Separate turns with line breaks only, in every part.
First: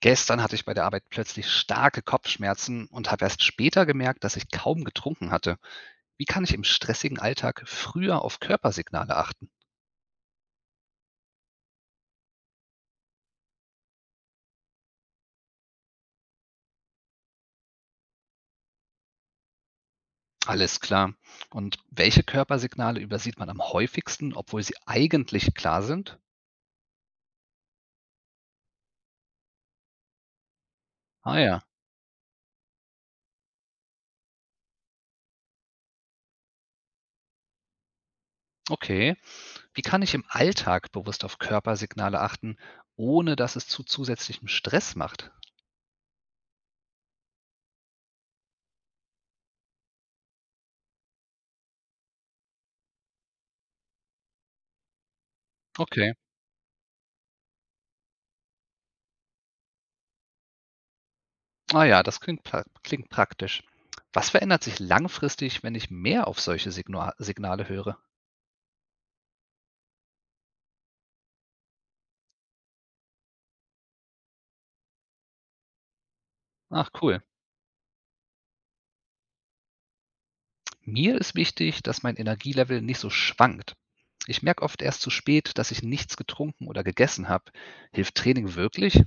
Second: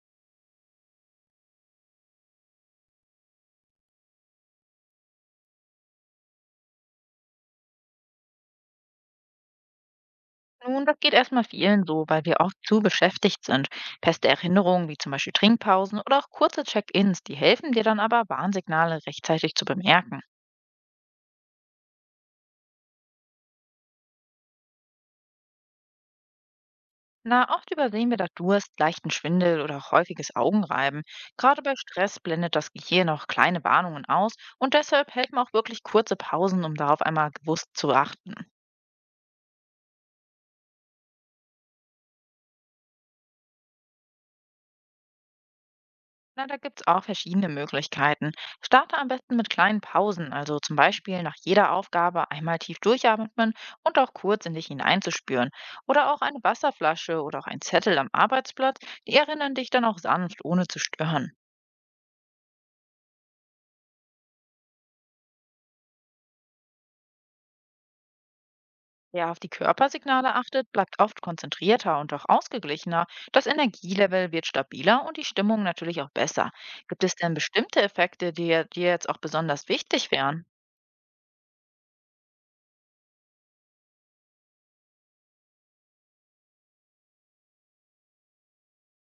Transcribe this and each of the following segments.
Gestern hatte ich bei der Arbeit plötzlich starke Kopfschmerzen und habe erst später gemerkt, dass ich kaum getrunken hatte. Wie kann ich im stressigen Alltag früher auf Körpersignale achten?
Nun, das geht erstmal vielen so, weil wir oft zu beschäftigt sind. Feste Erinnerungen wie zum Beispiel Trinkpausen oder auch kurze Check-ins, die helfen dir dann aber, Warnsignale rechtzeitig zu bemerken.
Alles klar. Und welche Körpersignale übersieht man am häufigsten, obwohl sie eigentlich klar sind?
Na, oft übersehen wir da Durst, leichten Schwindel oder auch häufiges Augenreiben.
Ah
Gerade
ja,
bei Stress blendet das Gehirn auch kleine Warnungen aus und deshalb helfen auch wirklich kurze Pausen, um darauf einmal bewusst zu achten.
okay. Wie kann ich im Alltag bewusst auf Körpersignale achten, ohne dass es zu zusätzlichem Stress macht?
Na, da gibt's auch verschiedene Möglichkeiten. Starte am besten mit kleinen Pausen, also zum Beispiel nach jeder Aufgabe einmal tief durchatmen und auch kurz in dich hineinzuspüren. Oder
Okay.
auch eine Wasserflasche oder auch ein Zettel am Arbeitsplatz, die erinnern dich dann auch sanft, ohne zu stören.
Ah ja, das klingt, pra klingt praktisch. Was verändert sich langfristig, wenn ich mehr auf solche Signale höre?
Wer auf die Körpersignale achtet, bleibt oft konzentrierter und auch ausgeglichener. Das Energielevel wird stabiler und die Stimmung natürlich auch besser.
Ach
Gibt es
cool.
denn bestimmte Effekte, die dir jetzt auch besonders wichtig wären?
Mir ist wichtig, dass mein Energielevel nicht so schwankt. Ich merke oft erst zu spät, dass ich nichts getrunken oder gegessen habe. Hilft Training wirklich?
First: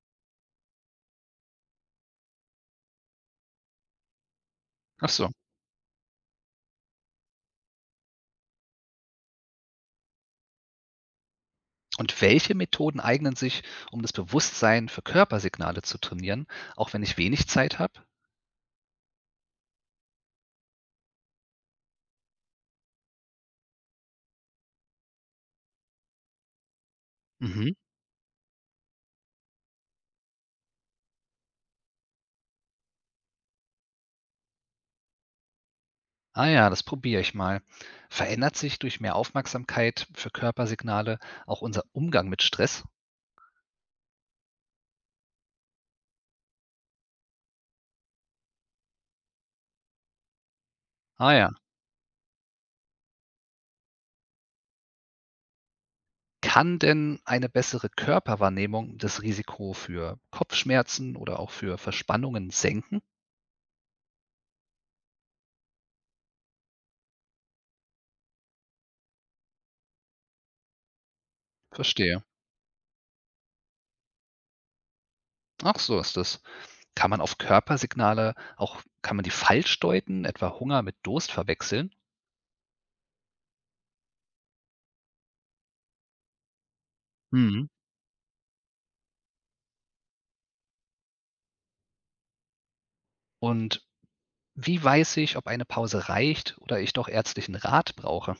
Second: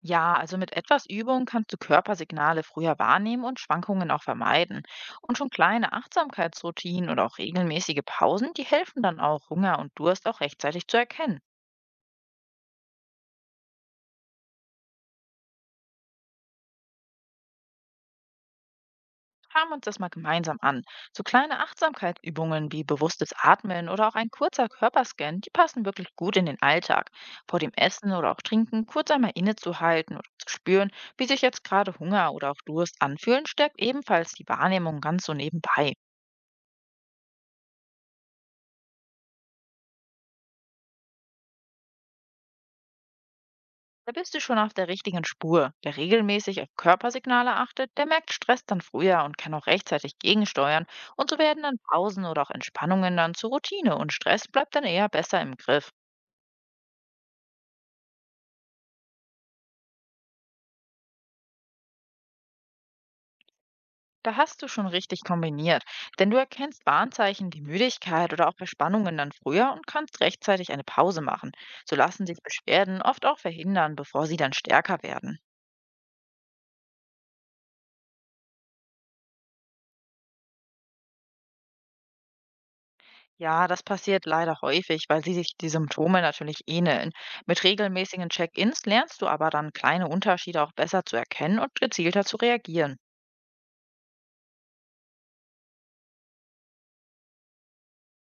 Ja, also mit etwas Übung kannst du Körpersignale früher wahrnehmen und Schwankungen auch vermeiden.
Ach so.
Und schon kleine Achtsamkeitsroutinen oder auch regelmäßige Pausen, die helfen dann auch, Hunger und Durst auch rechtzeitig zu erkennen.
Und welche Methoden eignen sich, um das Bewusstsein für Körpersignale zu trainieren, auch wenn ich wenig Zeit habe?
Schauen wir uns das mal gemeinsam an. So kleine Achtsamkeitsübungen wie bewusstes Atmen oder auch ein kurzer Körperscan, die passen wirklich gut in den Alltag. Vor dem
Mhm.
Essen oder auch Trinken kurz einmal innezuhalten oder zu spüren, wie sich jetzt gerade Hunger oder auch Durst anfühlen, stärkt ebenfalls die Wahrnehmung ganz so nebenbei.
Ah ja, das probiere ich mal. Verändert sich durch mehr Aufmerksamkeit für Körpersignale auch unser Umgang mit Stress?
Da bist du schon auf der richtigen Spur. Wer regelmäßig auf Körpersignale achtet, der merkt Stress dann früher und kann auch rechtzeitig gegensteuern. Und
Ah
so
ja.
werden dann Pausen oder auch Entspannungen dann zur Routine und Stress bleibt dann eher besser im Griff.
Kann denn eine bessere Körperwahrnehmung das Risiko für Kopfschmerzen oder auch für Verspannungen senken?
Da hast du schon richtig kombiniert, denn du erkennst Warnzeichen wie Müdigkeit oder auch Verspannungen dann früher und kannst rechtzeitig eine Pause machen. So
Verstehe.
lassen sich Beschwerden oft auch verhindern, bevor sie dann stärker werden.
Ach, so ist das. Kann man auf Körpersignale auch, kann man die falsch deuten, etwa Hunger mit Durst verwechseln?
Ja, das passiert leider häufig, weil sie sich die Symptome natürlich ähneln. Mit
Mhm.
regelmäßigen Check-ins lernst du aber dann kleine Unterschiede auch besser zu erkennen und gezielter zu reagieren.
Und wie weiß ich, ob eine Pause reicht oder ich doch ärztlichen Rat brauche?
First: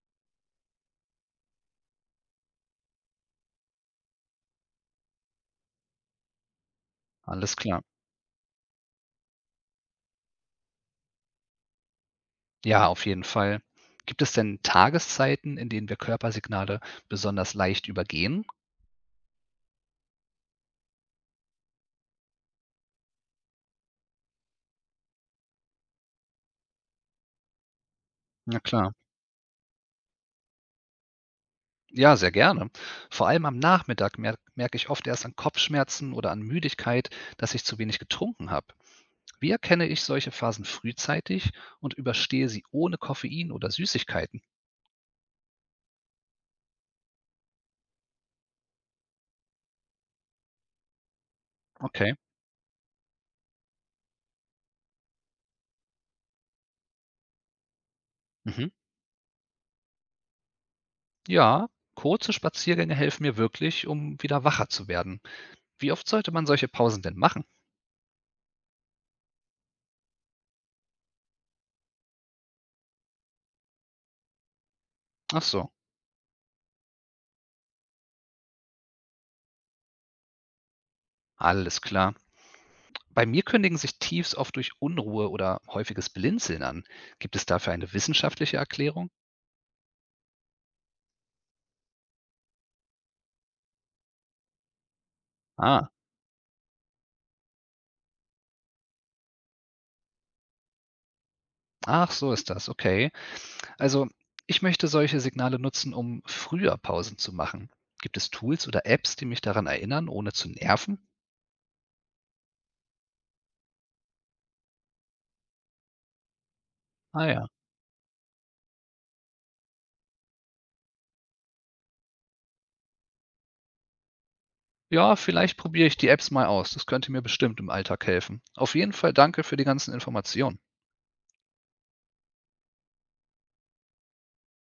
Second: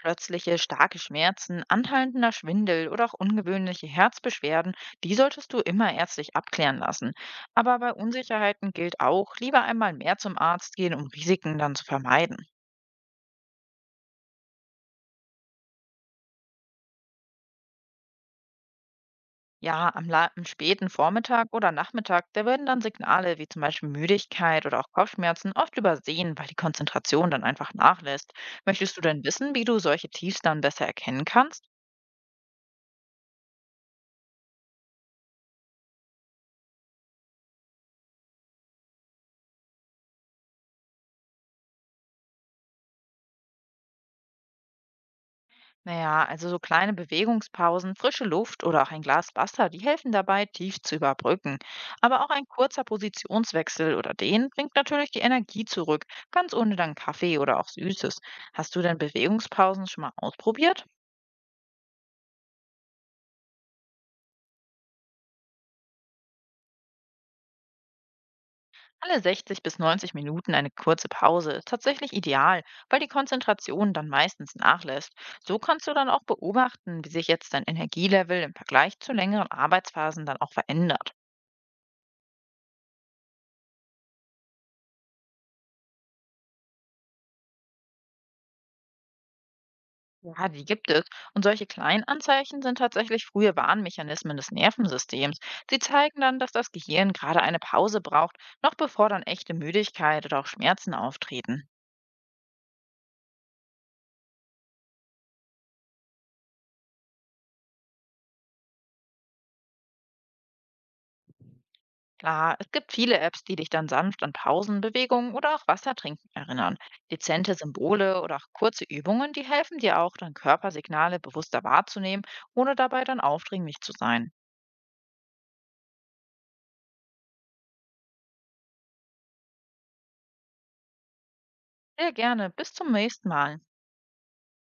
Plötzliche starke Schmerzen, anhaltender Schwindel oder auch ungewöhnliche Herzbeschwerden, die solltest du immer ärztlich abklären lassen.
Alles
Aber
klar.
bei Unsicherheiten gilt auch, lieber einmal mehr zum Arzt gehen, um Risiken dann zu vermeiden.
Ja, auf jeden Fall. Gibt es denn Tageszeiten, in denen wir Körpersignale besonders leicht übergehen?
Ja, am späten Vormittag oder Nachmittag, da werden dann Signale wie zum Beispiel Müdigkeit oder auch Kopfschmerzen oft übersehen, weil die Konzentration dann einfach nachlässt.
Na klar.
Möchtest du denn wissen, wie du solche Tiefs dann besser erkennen kannst?
Ja, sehr gerne. Vor allem am Nachmittag merke ich oft erst an Kopfschmerzen oder an Müdigkeit, dass ich zu wenig getrunken habe. Wie erkenne ich solche Phasen frühzeitig und überstehe sie ohne Koffein oder Süßigkeiten?
Naja, also so kleine Bewegungspausen, frische Luft oder auch ein Glas Wasser, die helfen dabei, tief zu überbrücken.
Okay.
Aber auch ein kurzer Positionswechsel oder den bringt natürlich die Energie zurück, ganz ohne dann Kaffee oder auch Süßes.
Mhm.
Hast du denn Bewegungspausen schon mal ausprobiert?
Ja, kurze Spaziergänge helfen mir wirklich, um wieder wacher zu werden. Wie oft sollte man solche Pausen denn machen?
Alle 60 bis 90 Minuten eine kurze Pause ist tatsächlich ideal, weil die Konzentration dann meistens nachlässt.
Ach
So
so,
kannst du dann auch beobachten, wie sich jetzt dein Energielevel im Vergleich zu längeren Arbeitsphasen dann auch verändert.
alles klar. Bei mir kündigen sich Tiefs oft durch Unruhe oder häufiges Blinzeln an. Gibt es dafür eine wissenschaftliche Erklärung?
Ja, die gibt es. Und solche kleinen Anzeichen sind tatsächlich frühe Warnmechanismen des Nervensystems. Sie
Ah,
zeigen dann, dass das Gehirn gerade eine Pause braucht, noch bevor dann echte Müdigkeit oder auch Schmerzen auftreten.
ach so ist das, okay. Also, ich möchte solche Signale nutzen, um früher Pausen zu machen. Gibt es Tools oder Apps, die mich daran erinnern, ohne zu nerven?
Klar, es gibt viele Apps, die dich dann sanft an Pausen, Bewegungen oder auch Wassertrinken erinnern.
Ah ja.
Dezente Symbole oder auch kurze Übungen, die helfen dir auch, deine Körpersignale bewusster wahrzunehmen, ohne dabei dann aufdringlich zu sein.
Ja, vielleicht probiere ich die Apps mal aus. Das könnte mir bestimmt im Alltag helfen. Auf jeden Fall danke für die ganzen Informationen.
Sehr gerne, bis zum nächsten Mal.